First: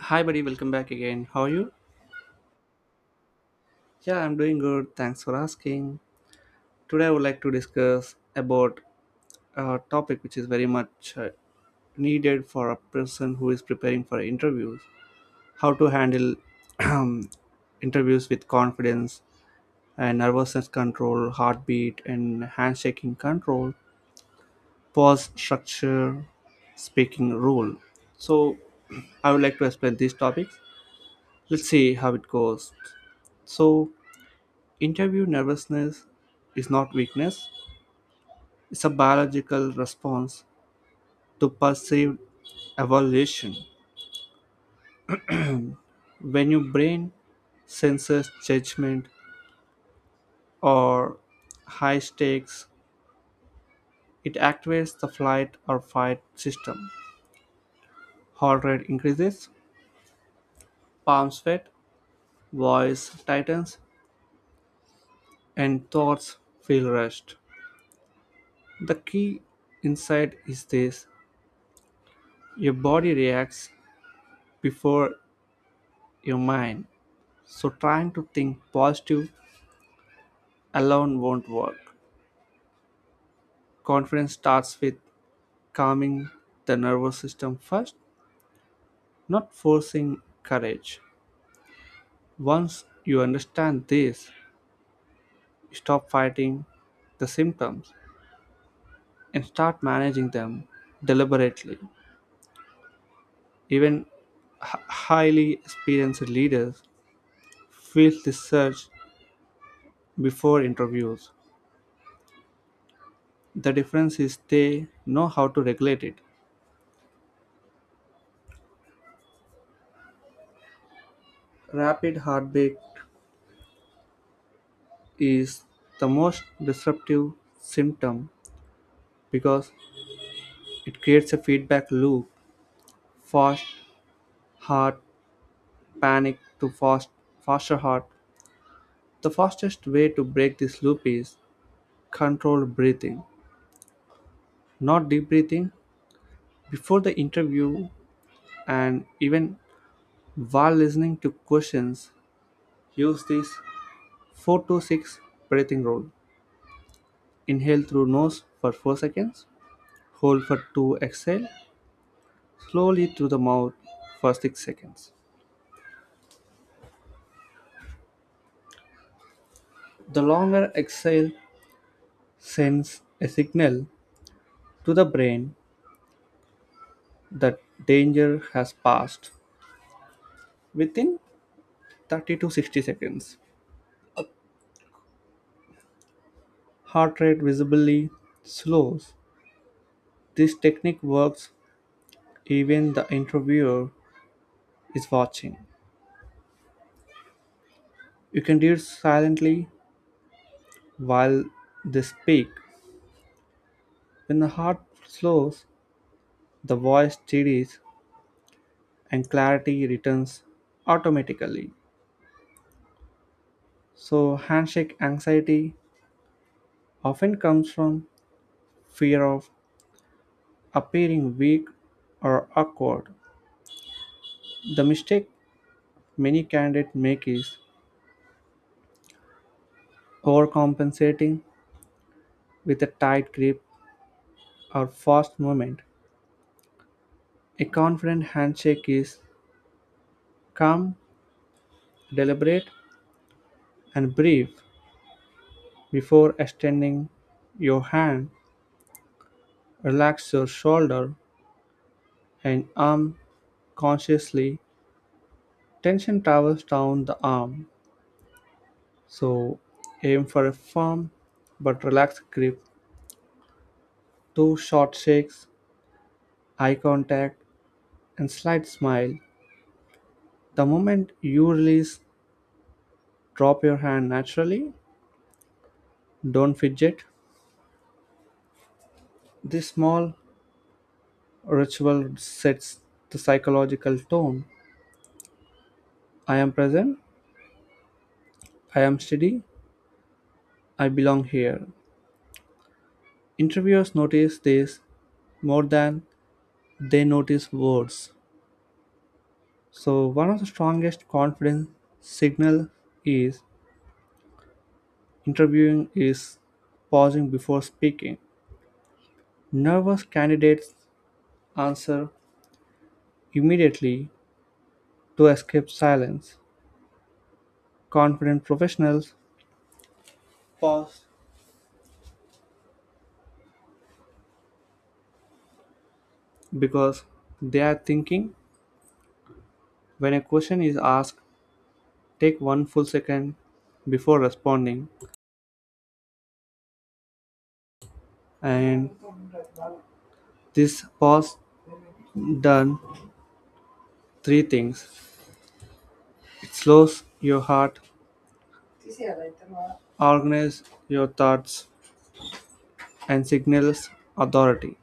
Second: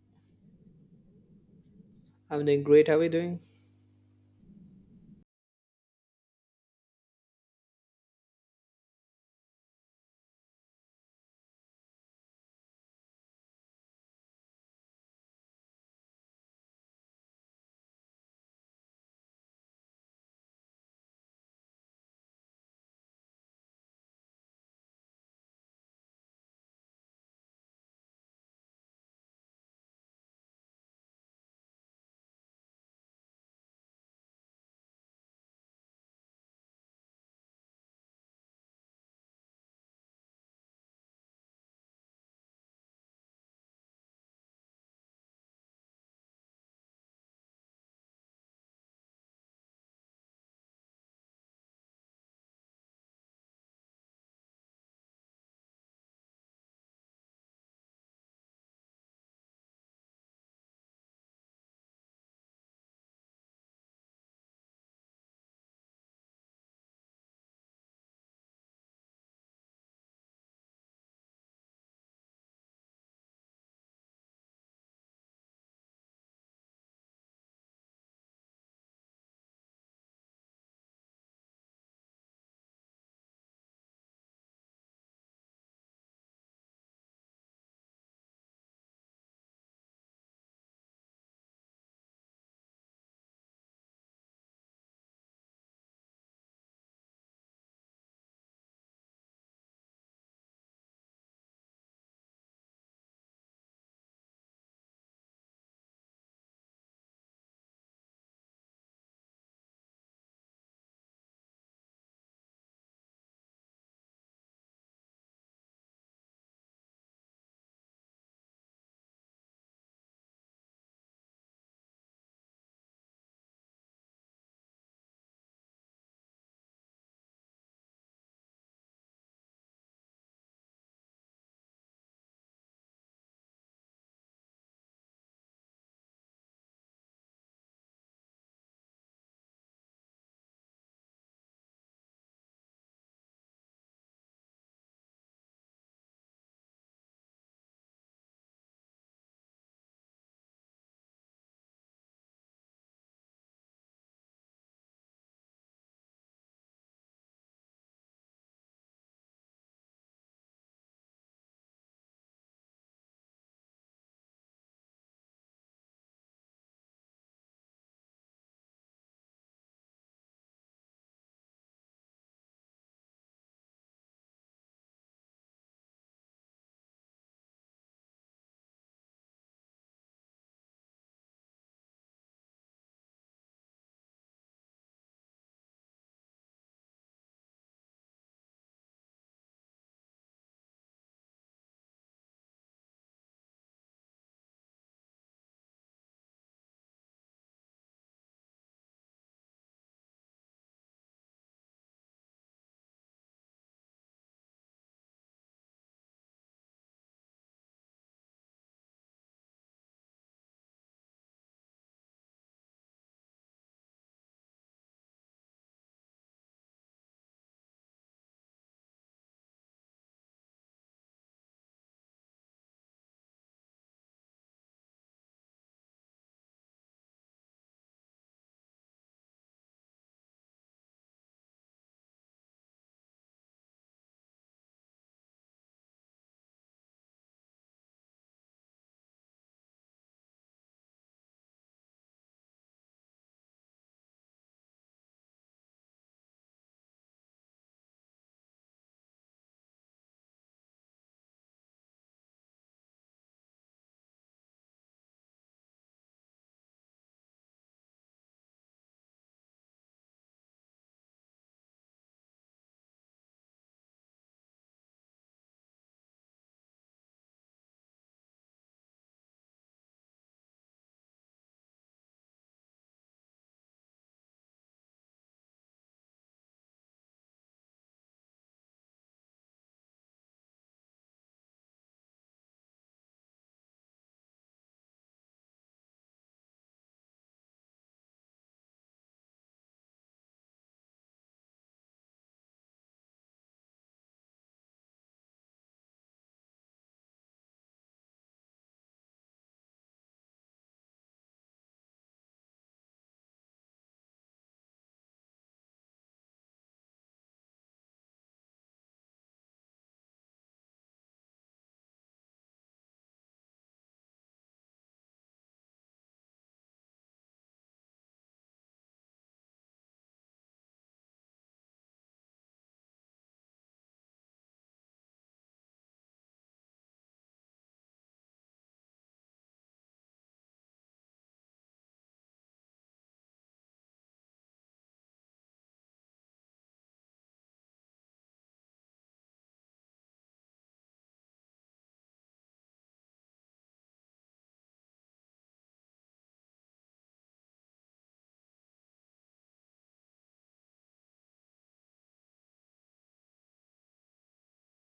Hi, buddy. Welcome back again. How are you? I'm doing great. How are you doing? Yeah, I'm doing good. Thanks for asking. Today, I would like to discuss about a topic which is very much needed for a person who is preparing for interviews. How to handle interviews with confidence and nervousness control, heartbeat and handshaking control, pause structure, speaking rule. So, I would like to explain these topics. Let's see how it goes. So, interview nervousness is not weakness, it's a biological response to perceived evaluation. When your brain senses judgment or high stakes, it activates the flight or fight system. Heart rate increases, palms sweat, voice tightens, and thoughts feel rushed. The key insight is this: your body reacts before your mind. So trying to think positive alone won't work. Confidence starts with calming the nervous system first, not forcing courage. Once you understand this, you stop fighting the symptoms and start managing them deliberately. Even highly experienced leaders feel this surge before interviews. The difference is they know how to regulate it. Rapid heartbeat is the most disruptive symptom because it creates a feedback loop: fast heart, panic to fast, faster heart. The fastest way to break this loop is controlled breathing, not deep breathing. Before the interview and even while listening to questions, use this 4 to 6 breathing rule: inhale through nose for 4 seconds, hold for 2, exhale slowly through the mouth for 6 seconds. The longer exhale sends a signal to the brain that danger has passed. Within 30 to 60 seconds, heart rate visibly slows. This technique works even the interviewer is watching. You can do it silently while they speak. When the heart slows, the voice steadies and clarity returns automatically. So, handshake anxiety often comes from fear of appearing weak or awkward. The mistake many candidates make is overcompensating with a tight grip or fast movement. A confident handshake is calm, deliberate, and brief. Before extending your hand, relax your shoulder and arm consciously. Tension travels down the arm, so aim for a firm but relaxed grip. Two short shakes, eye contact, and slight smile. The moment you release, drop your hand naturally. Don't fidget. This small ritual sets the psychological tone. I am present, I am steady, I belong here. Interviewers notice this more than they notice words. So, one of the strongest confidence signal is interviewing is pausing before speaking. Nervous candidates answer immediately, to escape silence. Confident professionals pause because they are thinking. When a question is asked, take one full second before responding, and this pause done three things. It slows your heart, organizes your thoughts, and signals authority.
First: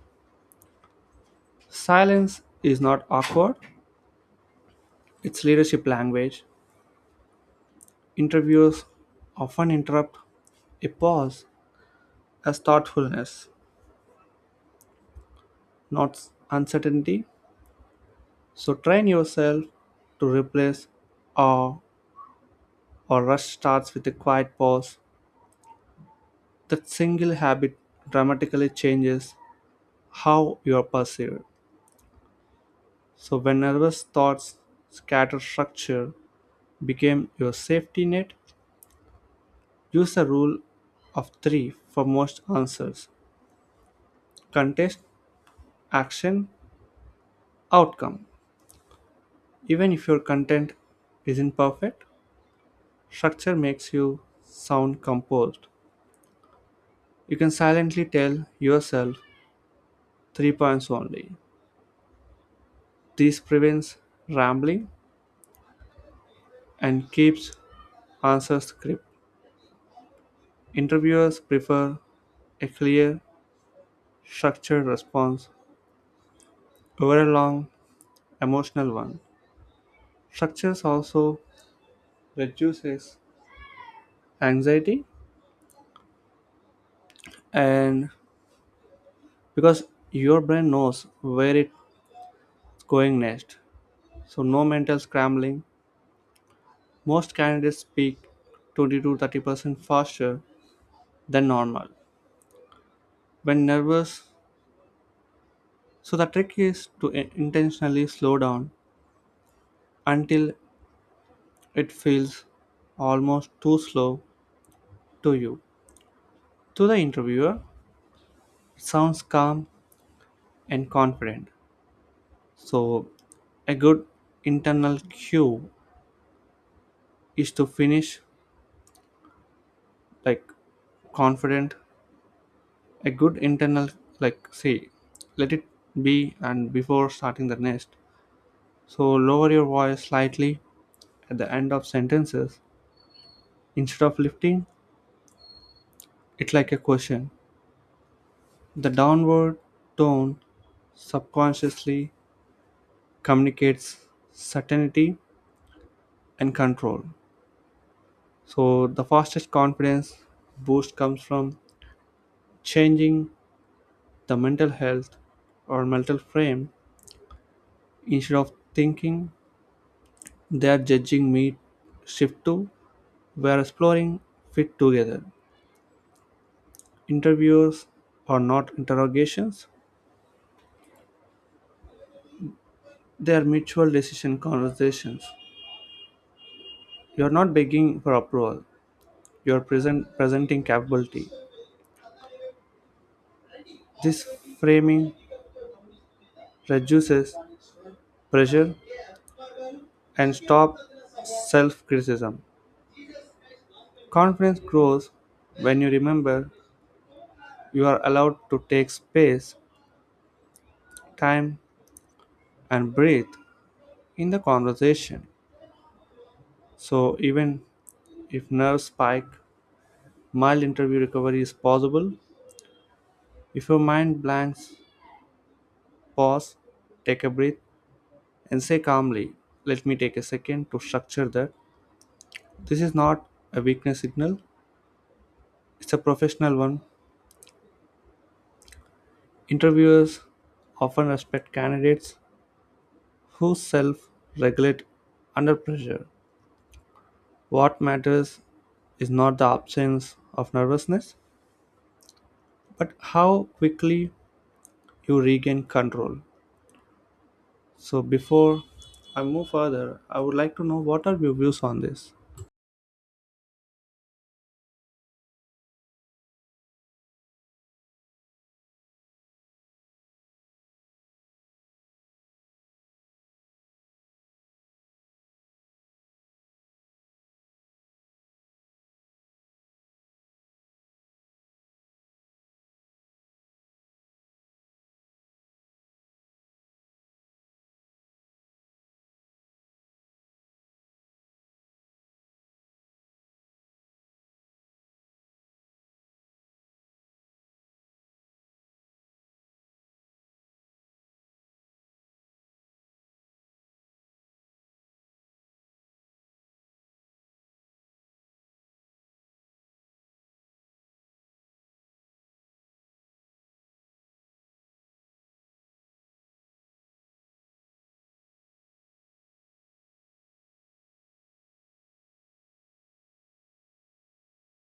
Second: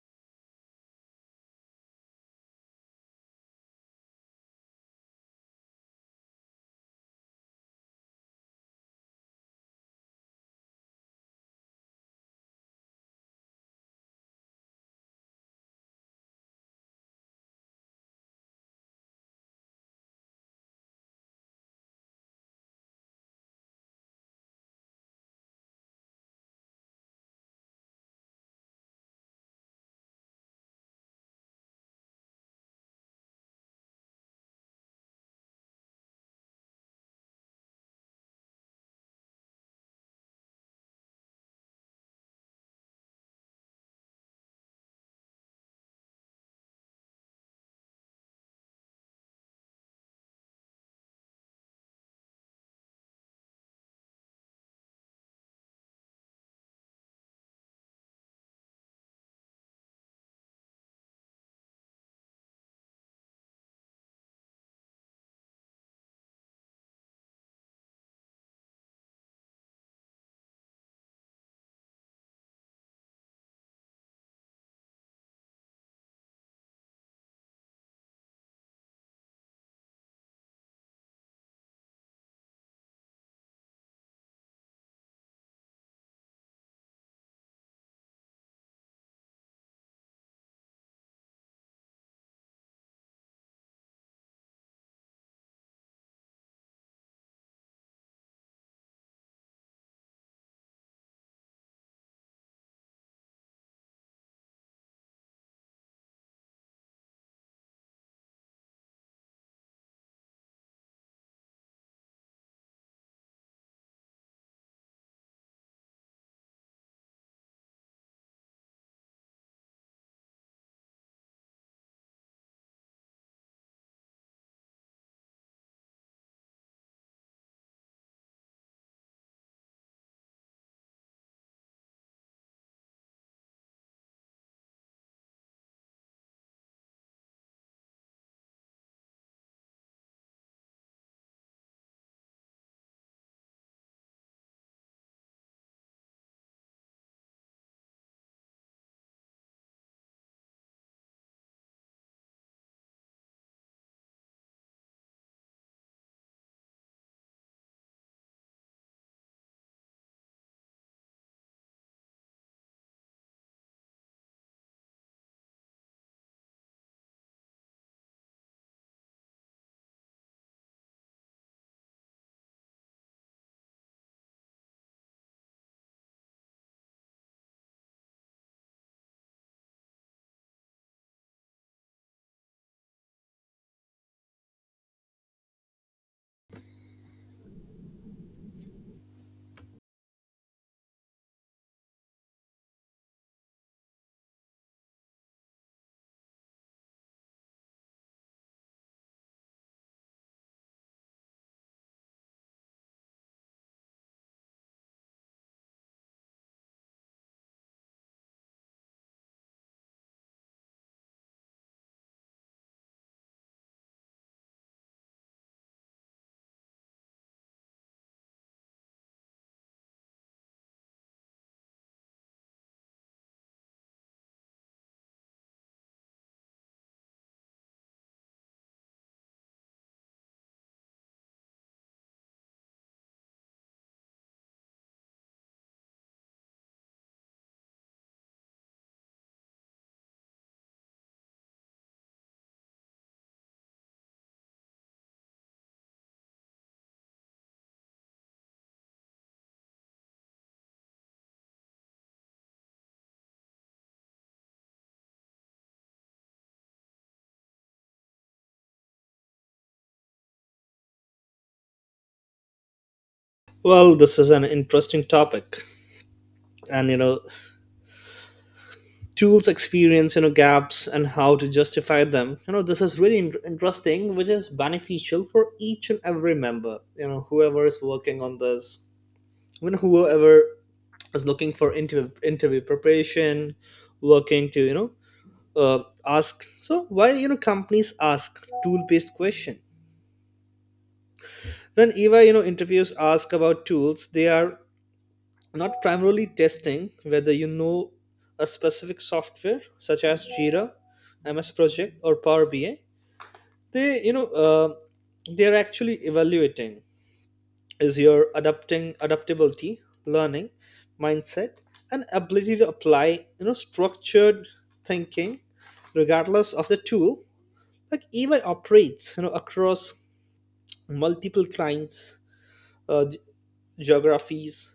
Silence is not awkward, it's leadership language. Interviewers often interrupt a pause as thoughtfulness, not uncertainty. So train yourself to replace awe or rush starts with a quiet pause. That single habit dramatically changes how you are perceived. So when nervous thoughts scatter, structure became your safety net. Use a rule of three for most answers: contest, action, outcome. Even if your content isn't perfect, structure makes you sound composed. You can silently tell yourself three points only. This prevents rambling and keeps answers crisp. Interviewers prefer a clear, structured response over a long, emotional one. Structures also reduces anxiety, and because your brain knows where it's going next, so no mental scrambling. Most candidates speak 20 to 30% faster than normal when nervous, so the trick is to intentionally slow down until it feels almost too slow to you. To the interviewer, it sounds calm and confident. So, a good internal cue is to finish like confident, a good internal like say let it be and before starting the next. So lower your voice slightly at the end of sentences instead of lifting it like a question. The downward tone subconsciously communicates certainty and control. So the fastest confidence boost comes from changing the mental health or mental frame. Instead of thinking they are judging me, shift to we are exploring fit together. Interviews are not interrogations. They are mutual decision conversations. You are not begging for approval. You are present, presenting capability. This framing reduces pressure and stops self criticism. Confidence grows when you remember you are allowed to take space, time, and breathe in the conversation. So, even if nerves spike, mild interview recovery is possible. If your mind blanks, pause, take a breath, and say calmly, "Let me take a second to structure that." This is not a weakness signal, it's a professional one. Interviewers often respect candidates who self regulate under pressure. What matters is not the absence of nervousness, but how quickly you regain control. So, before I move further, I would like to know what are your views on this? Well, this is an interesting topic. And, tools experience, gaps and how to justify them. You know, this is really interesting, which is beneficial for each and every member, whoever is working on this, whoever is looking for interview, interview preparation, working to, ask. So why, companies ask tool-based question? When EY, interviews ask about tools, they are not primarily testing whether you know a specific software such as Jira, MS Project, or Power BI. They you know uh, they're actually evaluating is your adapting adaptability, learning mindset, and ability to apply structured thinking regardless of the tool. Like EY operates, across multiple clients, uh, ge- geographies,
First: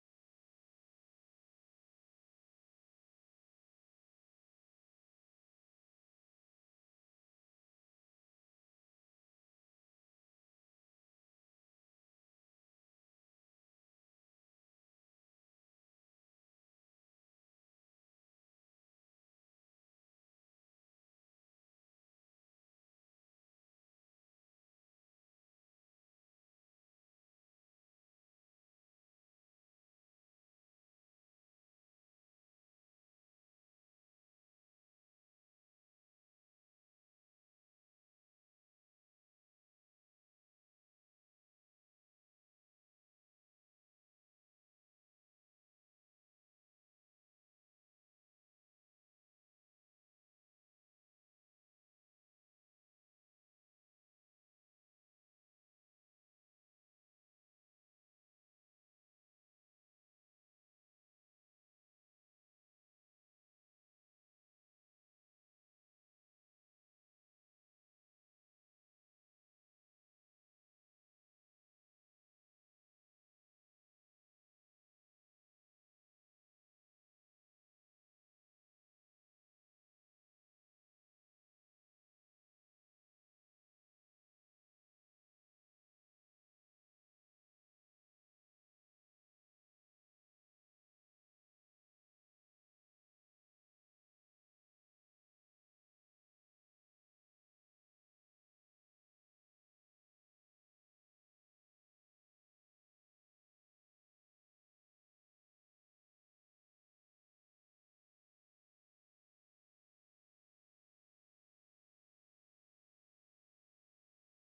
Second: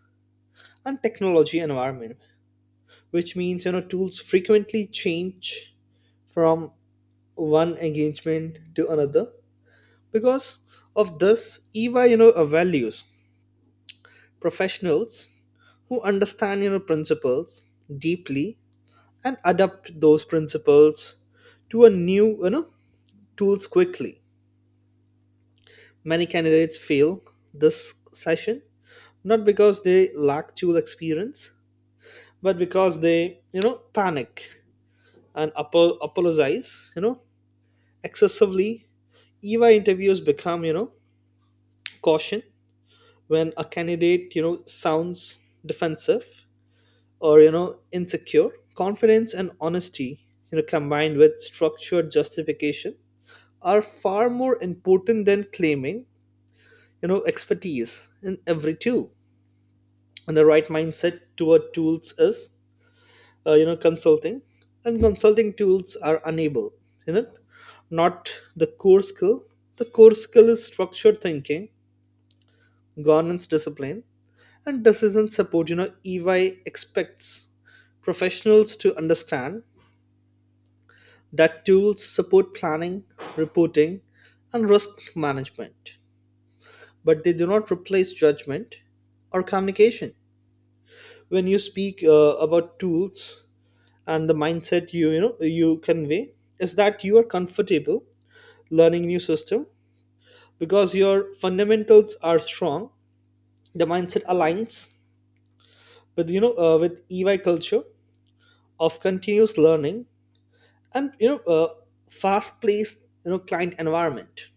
and technology environment, which means tools frequently change from one engagement to another. Because of this, eva you know values professionals who understand principles deeply and adapt those principles to a new, tools quickly. Many candidates fail this session not because they lack tool experience, but because they panic and apologize, excessively. Eva interviews become, caution when a candidate, sounds defensive or, insecure. Confidence and honesty, combined with structured justification, are far more important than claiming, expertise in every tool. And the right mindset toward tools is, consulting. And consulting tools are unable, you know, not the core skill. The core skill is structured thinking, governance discipline, and decision support. EY expects professionals to understand that tools support planning, reporting, and risk management, but they do not replace judgment or communication. When you speak about tools, and the mindset you convey is that you are comfortable learning new system because your fundamentals are strong. The mindset aligns with with EY culture of continuous learning and fast paced, client environment.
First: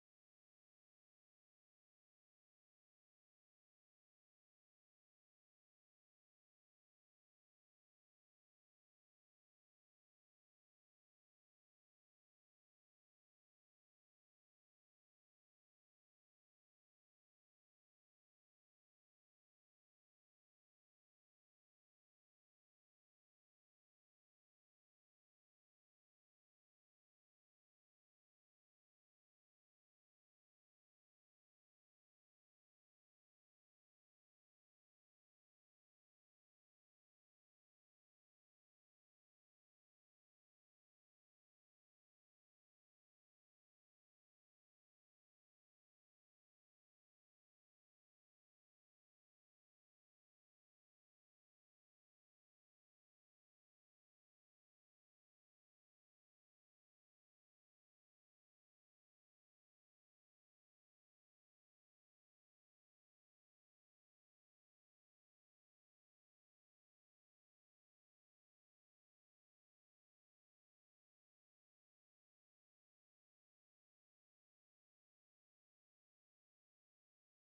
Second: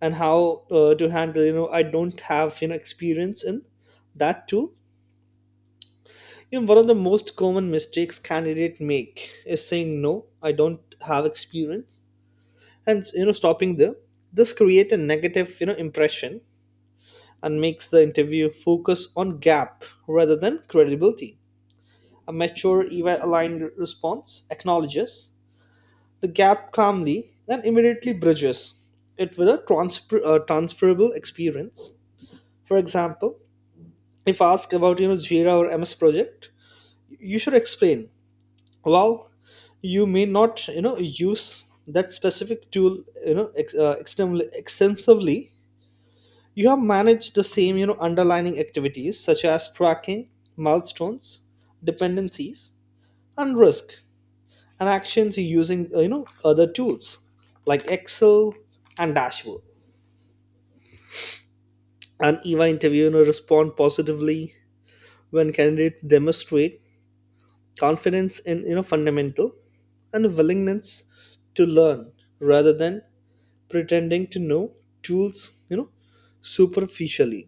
And how to handle, "I don't have, experience in that too." One of the most common mistakes candidate make is saying, "No, I don't have experience," and stopping there. This create a negative, impression and makes the interview focus on gap rather than credibility. A mature eva aligned response acknowledges the gap calmly, then immediately bridges it with a transferable experience. For example, if asked about Jira or MS Project, you should explain. Well, you may not, use that specific tool, extensively. You have managed the same, underlining activities such as tracking, milestones, dependencies, and risk and actions using, other tools like Excel and dashboard. An EY interviewer respond positively when candidates demonstrate confidence in, fundamental, and a willingness to learn rather than pretending to know tools, you know superficially.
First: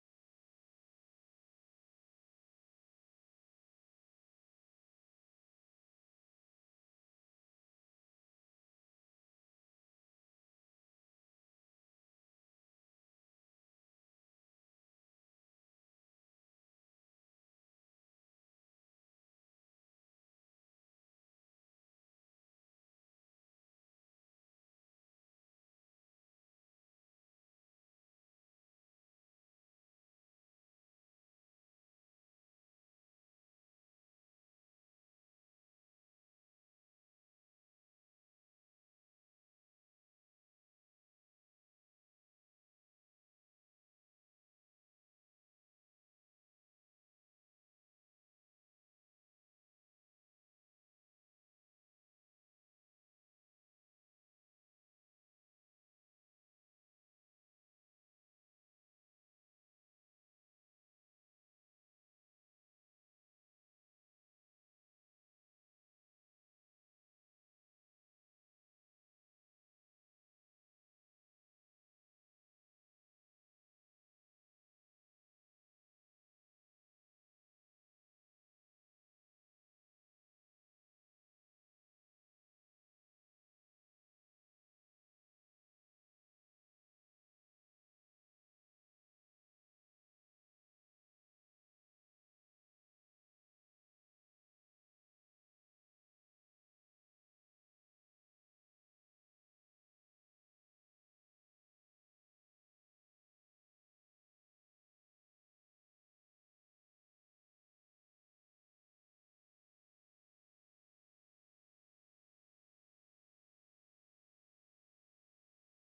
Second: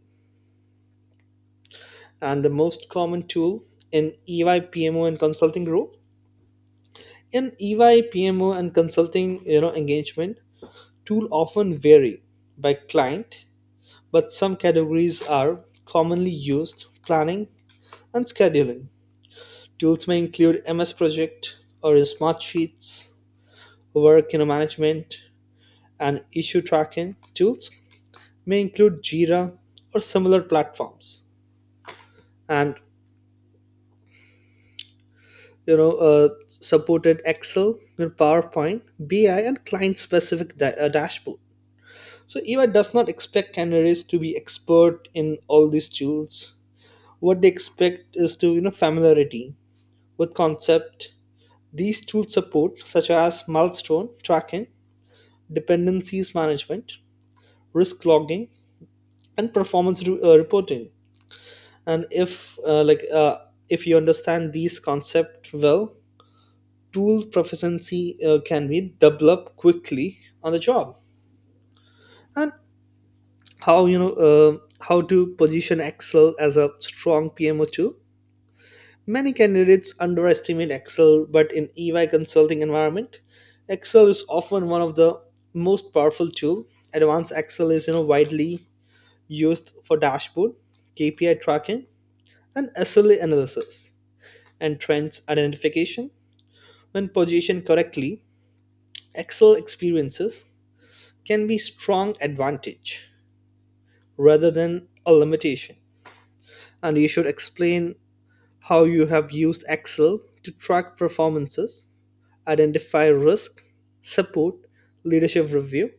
And the most common tool in EY PMO and consulting role, in EY PMO and consulting, engagement tool often vary by client. But some categories are commonly used: planning and scheduling. Tools may include MS Project or Smartsheets. Work in management and issue tracking tools may include Jira or similar platforms. And you know, uh, supported Excel, your PowerPoint, BI, and dashboard. So EY does not expect candidates to be expert in all these tools. What they expect is to, familiarity with concepts these tools support, such as milestone tracking, dependencies management, risk logging, and reporting. And if if you understand these concepts well, tool proficiency can be developed quickly on the job. And how, how to position Excel as a strong PMO tool? Many candidates underestimate Excel, but in EY consulting environment, Excel is often one of the most powerful tool. Advanced Excel is, widely used for dashboard, KPI tracking, and SLA analysis and trends identification. When positioned correctly, Excel experiences can be strong advantage rather than a limitation. And you should explain how you have used Excel to track performances, identify risk, support leadership review,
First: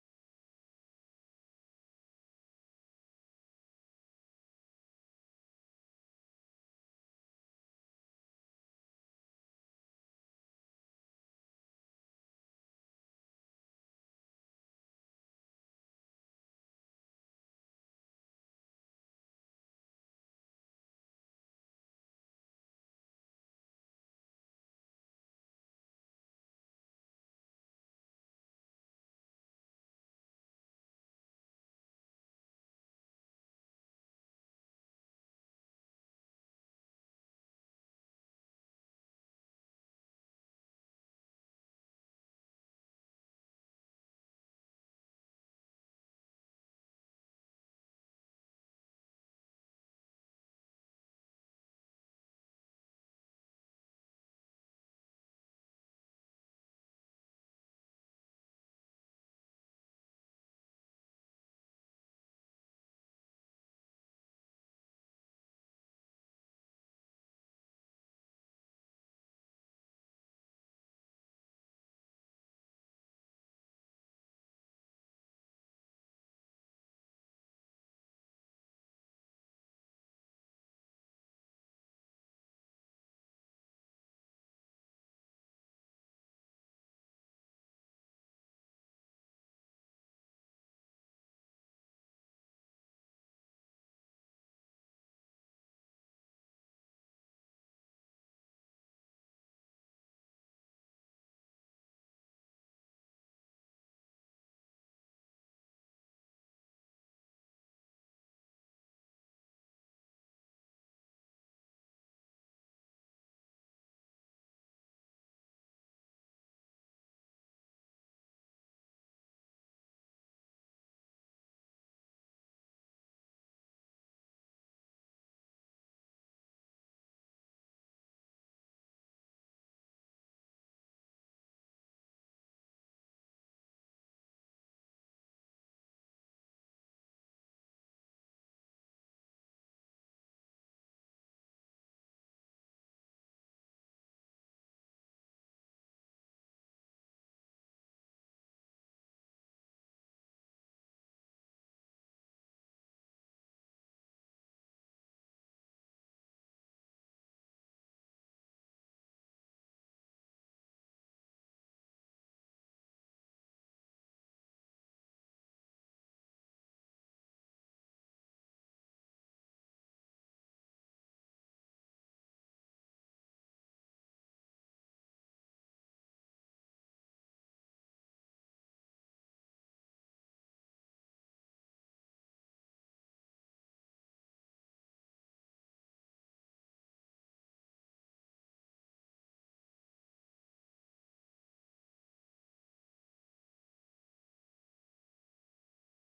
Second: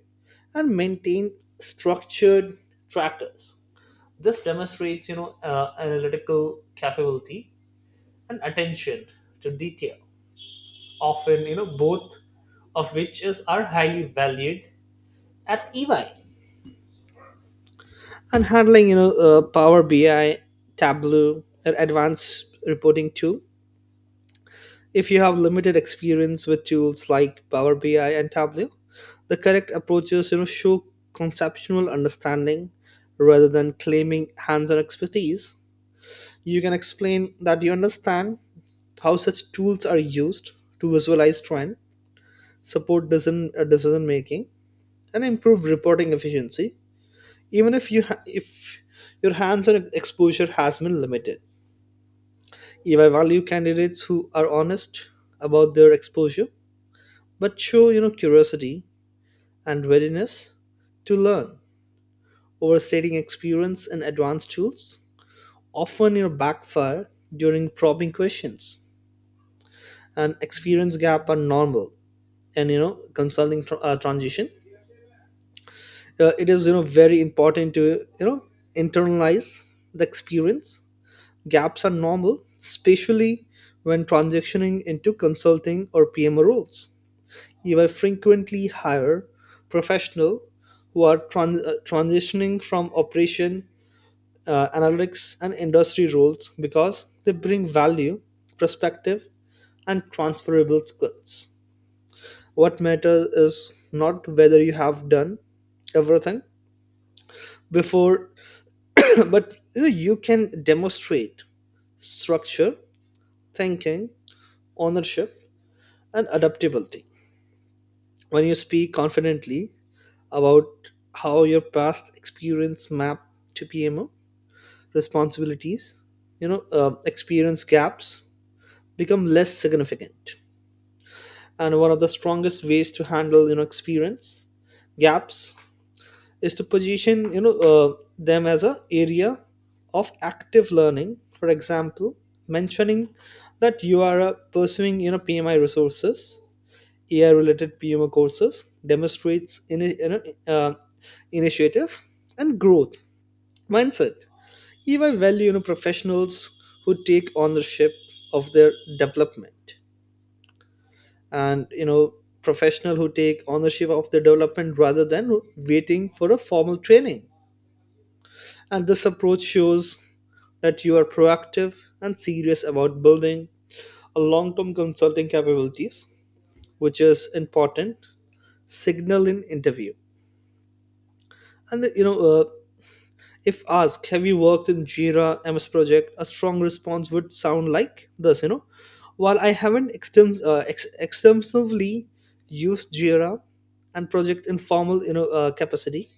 and maintain structured trackers. This demonstrates, analytical capability and attention to detail. Often, both of which is are highly valued at EY. And handling, Power BI, Tableau, or advanced reporting tool. If you have limited experience with tools like Power BI and Tableau, the correct approaches, show conceptual understanding rather than claiming hands-on expertise. You can explain that you understand how such tools are used to visualize trend, support decision making, and improve reporting efficiency. Even if if your hands-on exposure has been limited, if I value candidates who are honest about their exposure but show, curiosity and readiness to learn. Overstating experience in advanced tools often, backfire during probing questions. And experience gap are normal and, consulting transition, it is, very important to, you know internalize. The experience gaps are normal, especially when transitioning into consulting or PMO roles. You will frequently hire professionals who are transitioning from operation, analytics, and industry roles because they bring value, perspective, and transferable skills. What matters is not whether you have done everything before, but you can demonstrate structure, thinking, ownership, and adaptability. When you speak confidently about how your past experience map to PMO responsibilities, experience gaps become less significant. And one of the strongest ways to handle, experience gaps is to position, them as a area of active learning. For example, mentioning that you are pursuing, PMI resources, AI related PMO courses demonstrates uh, initiative and growth mindset. If value, professionals who take ownership of their development and, professional who take ownership of their development rather than waiting for a formal training. And this approach shows that you are proactive and serious about building a long-term consulting capabilities, which is important signal in interview. And, if asked, "Have you worked in Jira, MS Project?" A strong response would sound like this. You know, while I haven't extensively used Jira and Project in formal, capacity,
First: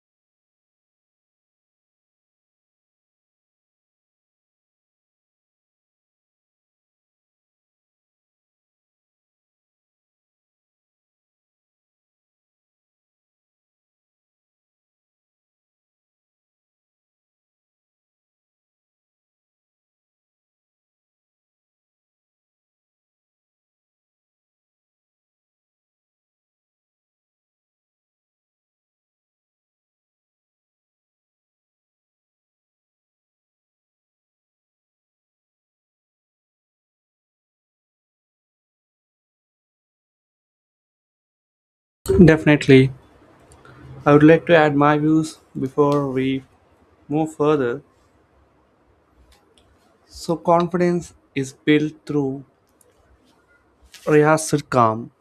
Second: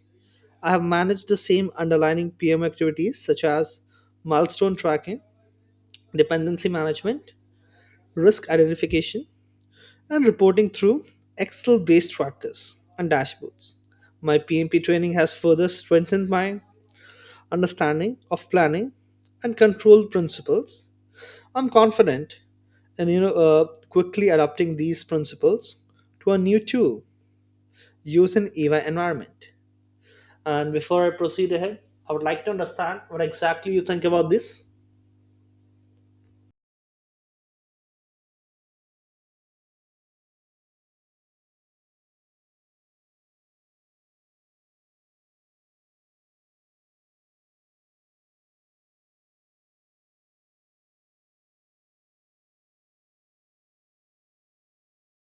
I have managed the same underlying PM activities such as milestone tracking, dependency management, risk identification, and reporting through Excel-based trackers and dashboards. My PMP training has further strengthened my understanding of planning and control principles. I'm confident in, quickly adapting these principles to a new tool used in EY environment. And before I proceed ahead, I would like to understand what exactly you think about this. Definitely. I would like to add my views before we move further. So confidence is built through rehearsed calm,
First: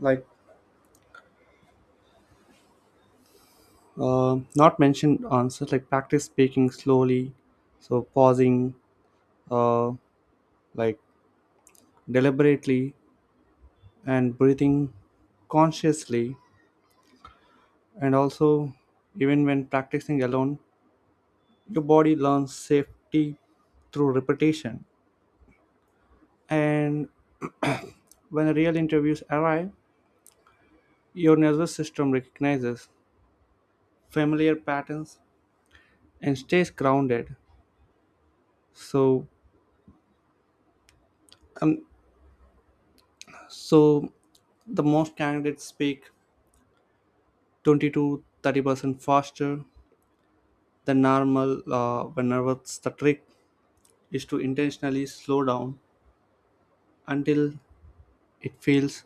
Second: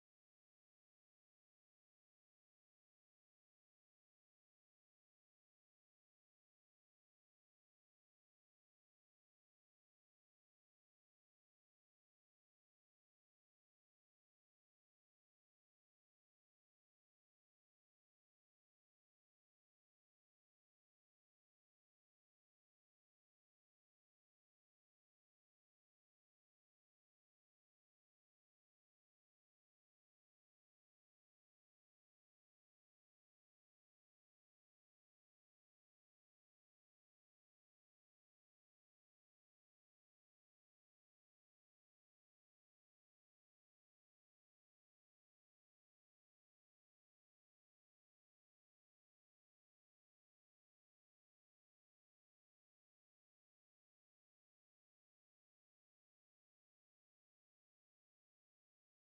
like not mentioned answers, like practice speaking slowly, so pausing, uh, like deliberately, and breathing consciously, and also even when practicing alone, your body learns safety through repetition. And when real interviews arrive, your nervous system recognizes familiar patterns and stays grounded. So um, so the most candidates speak 20 to 30% faster than normal when nervous. The trick is to intentionally slow down until it feels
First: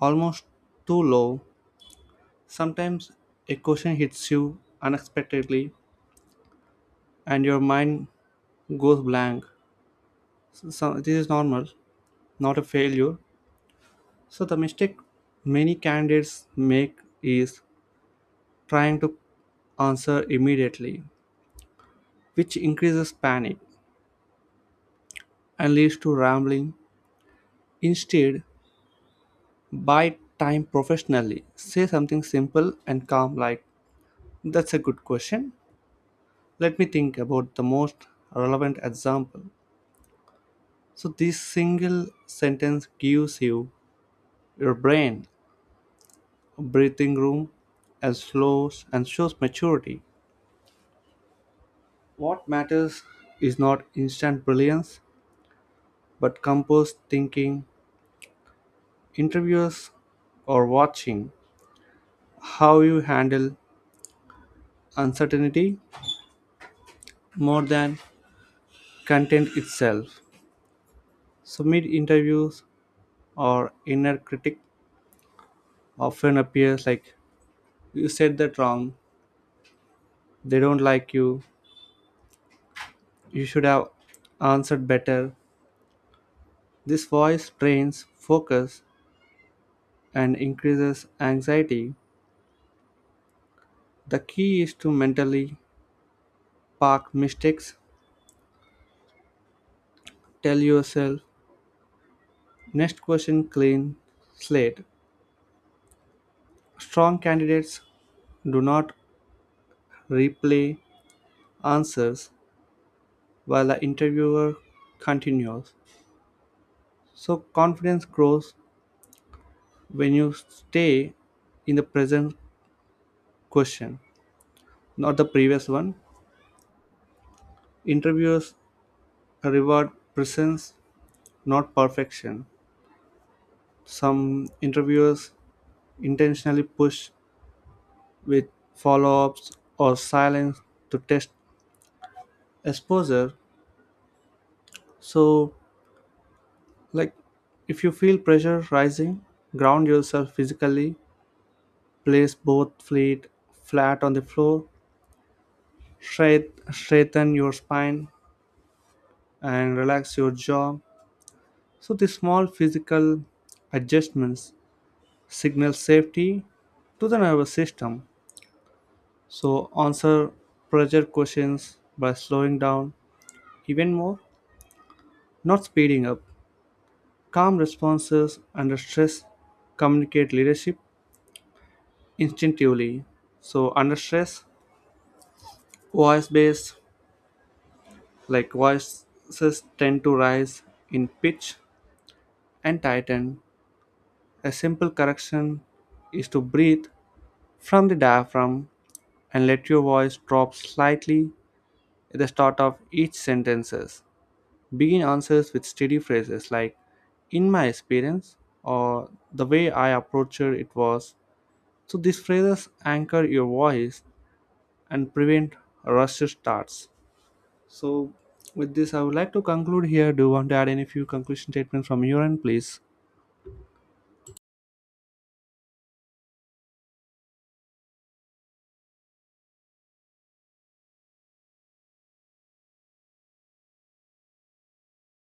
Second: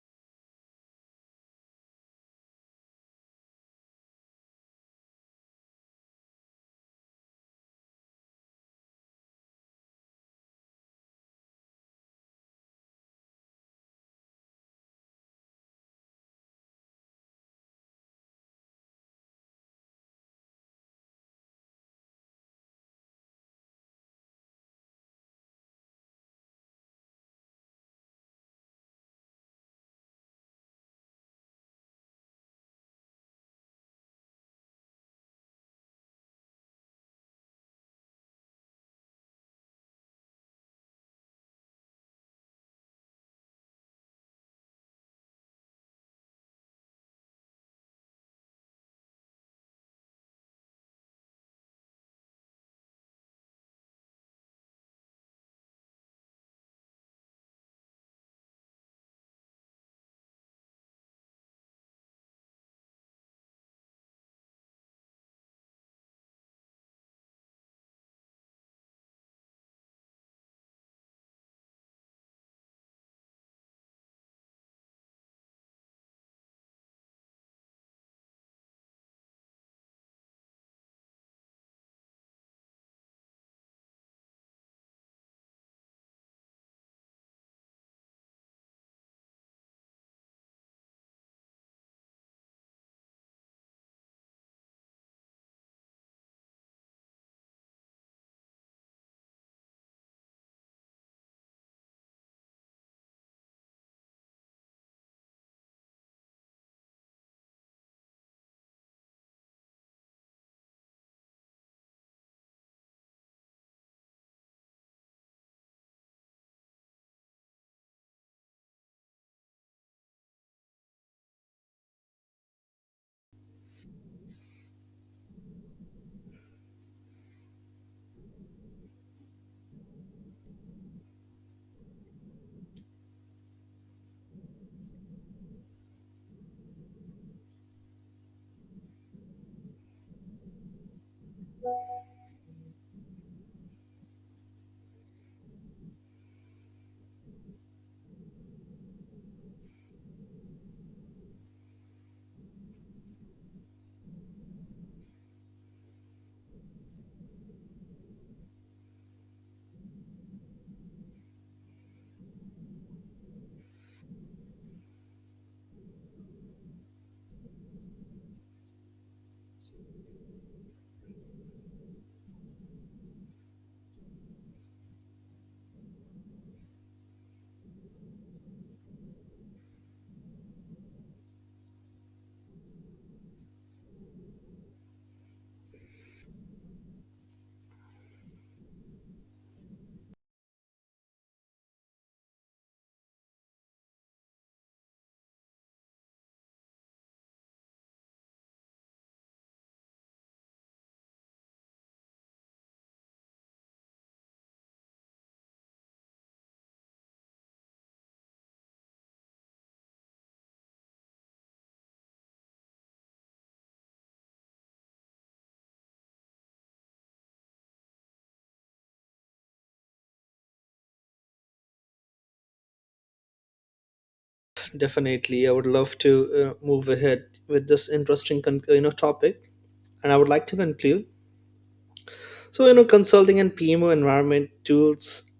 almost too low. Sometimes a question hits you unexpectedly and your mind goes blank. So this is normal, not a failure. So the mistake many candidates make is trying to answer immediately, which increases panic and leads to rambling. Instead, buy time professionally. Say something simple and calm like, "That's a good question. Let me think about the most relevant example." So, this single sentence gives you your brain breathing room as flows and shows maturity. What matters is not instant brilliance, but composed thinking. Interviewers are watching how you handle uncertainty more than content itself. So, mid interviews or inner critic often appears like: you said that wrong, they don't like you should have answered better. This voice drains focus and increases anxiety. The key is to mentally park mistakes, tell yourself next question clean slate. Strong candidates do not replay answers while the interviewer continues. So confidence grows when you stay in the present question, not the previous one. Interviewers reward presence, not perfection. Some interviewers intentionally push with follow ups or silence to test exposure. So, like if you feel pressure rising, ground yourself physically, place both feet flat on the floor straight, straighten your spine and relax your jaw. So the small physical adjustments signal safety to the nervous system. So answer pressure questions by slowing down even more, not speeding up. Calm responses under stress communicate leadership instinctively. So under stress, voice bass like voices tend to rise in pitch and tighten. A simple correction is to breathe from the diaphragm and let your voice drop slightly at the start of each sentences. Begin answers with steady phrases like "in my experience" or "the way I approached it was." So these phrases anchor your voice and prevent rushed starts. So with this I would like to conclude here. Do you want to add any few conclusion statements from your end please? Definitely, I would love to move ahead with this interesting topic, and I would like to conclude. So, you know, consulting and PMO environment tools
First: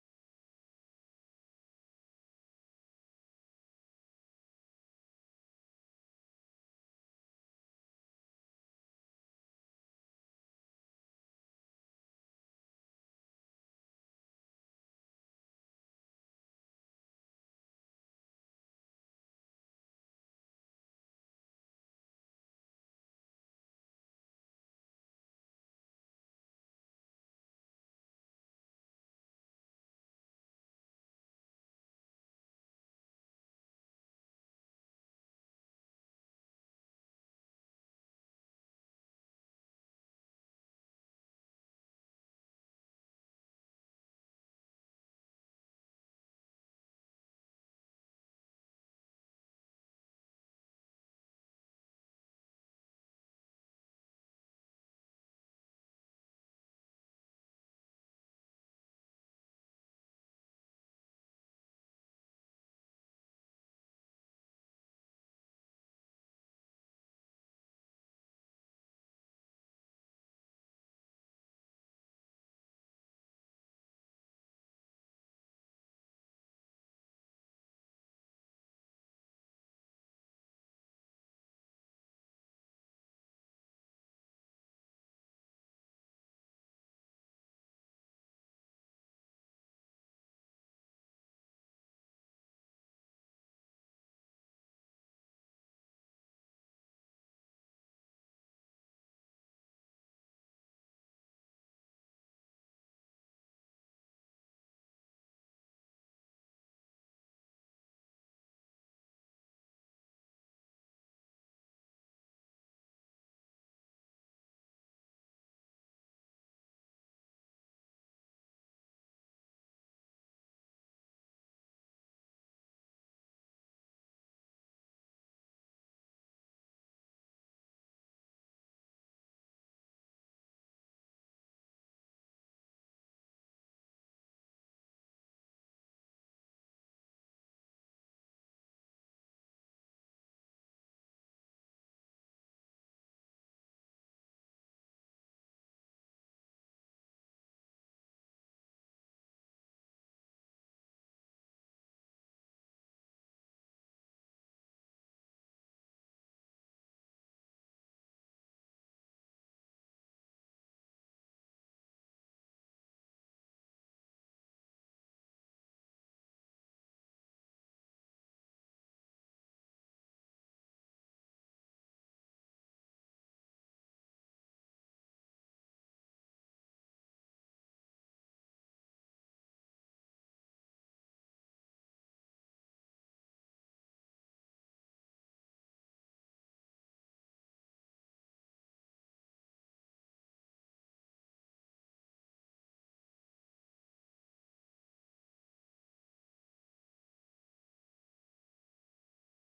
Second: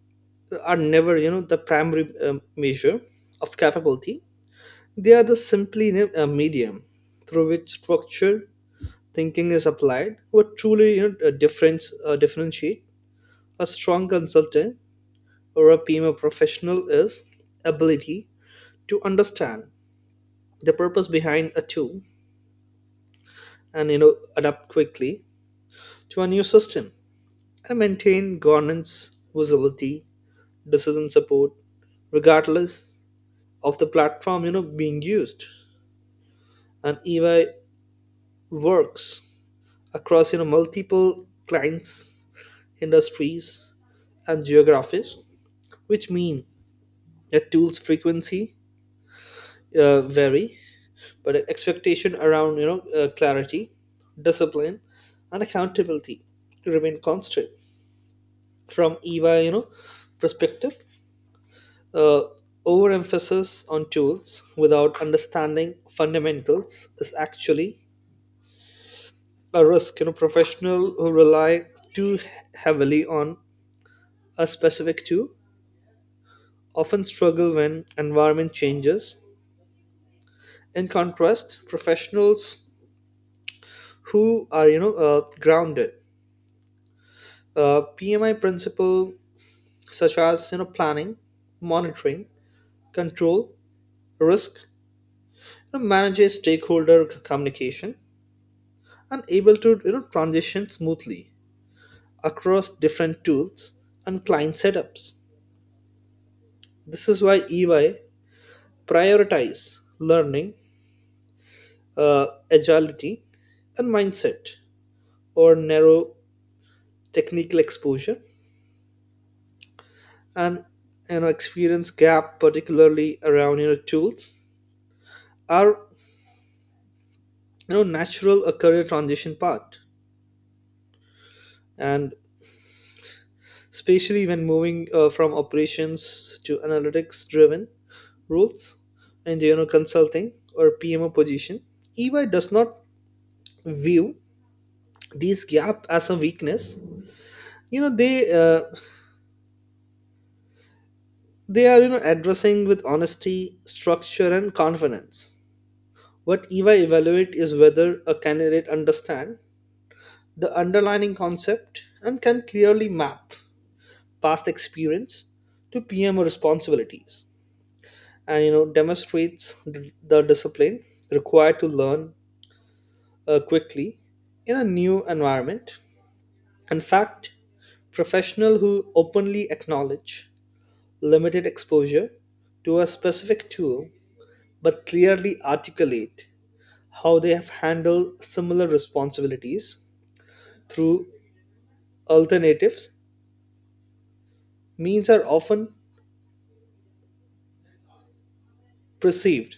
are never, the primary measure of capability. They are the simply, a medium through which structure thinking is applied. What truly, a difference differentiate a strong consultant or a PMO professional is ability to understand the purpose behind a tool and, adapt quickly to a new system and maintain governance, visibility, decision support, regardless of the platform, being used. And EY works across, multiple clients, industries, and geographies, which mean that tools frequency vary, but expectation around, clarity, discipline, and accountability remain constant. From eva you know perspective, uh, overemphasis on tools without understanding fundamentals is actually a risk. Professional who rely too heavily on a specific tool often struggle when environment changes. In contrast, professionals who are, grounded, PMI principle such as, planning, monitoring, control, risk, manages stakeholder communication, and able to, transition smoothly across different tools and client setups. This is why EY prioritize learning, agility, and mindset or narrow technical exposure. And, experience gap particularly around, tools are, natural a career transition part, and especially when moving from operations to analytics driven roles and, consulting or PMO position. EY does not view these gap as a weakness. you know they uh, they are, addressing with honesty, structure, and confidence. What EY evaluate is whether a candidate understand the underlying concept and can clearly map past experience to PMO responsibilities and, demonstrates the discipline required to learn quickly in a new environment. In fact, professional who openly acknowledge limited exposure to a specific tool but clearly articulate how they have handled similar responsibilities through alternatives, means are often perceived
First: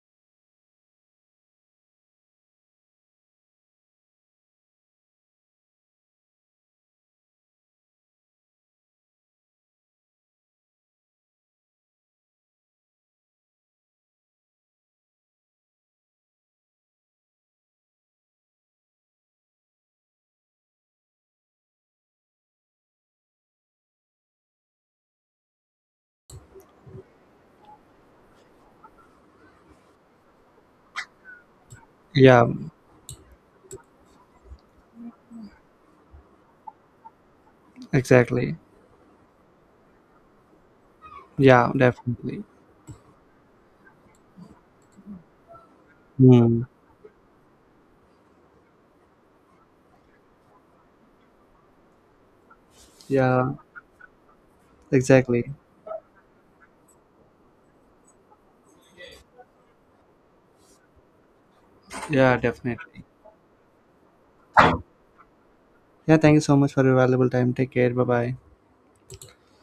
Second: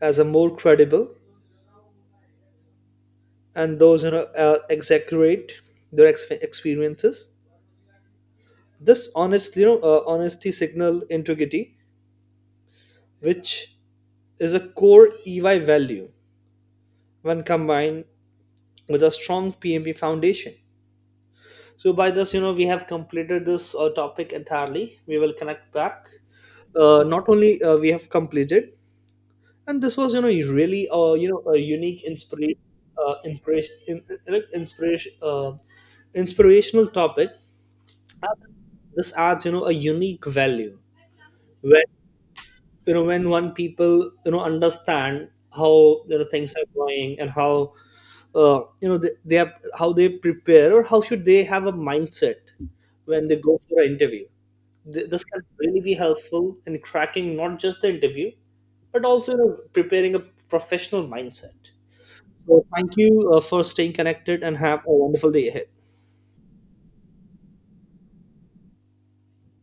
as a more credible, and those, exaggerate their experiences. This honestly, honesty signal integrity, which is a core EY value when combined with a strong PMP foundation. So by this, you know, we have completed this topic entirely. We will connect back. Not only we have completed, and this was, really a unique Yeah, inspiration, uh, inspiration in, in- inspiration uh, inspirational topic. And exactly. this adds, a unique value, Yeah, definitely. When one people, understand how, things Hmm. are going and how, they, have how they prepare or how should they have a mindset when they Yeah, go for an interview. This can exactly. really be helpful in cracking not just the interview but also, preparing a professional mindset. Yeah, So thank definitely. you for staying connected and have a wonderful day ahead. Yeah, thank you so much for your valuable time. Take care. Bye bye.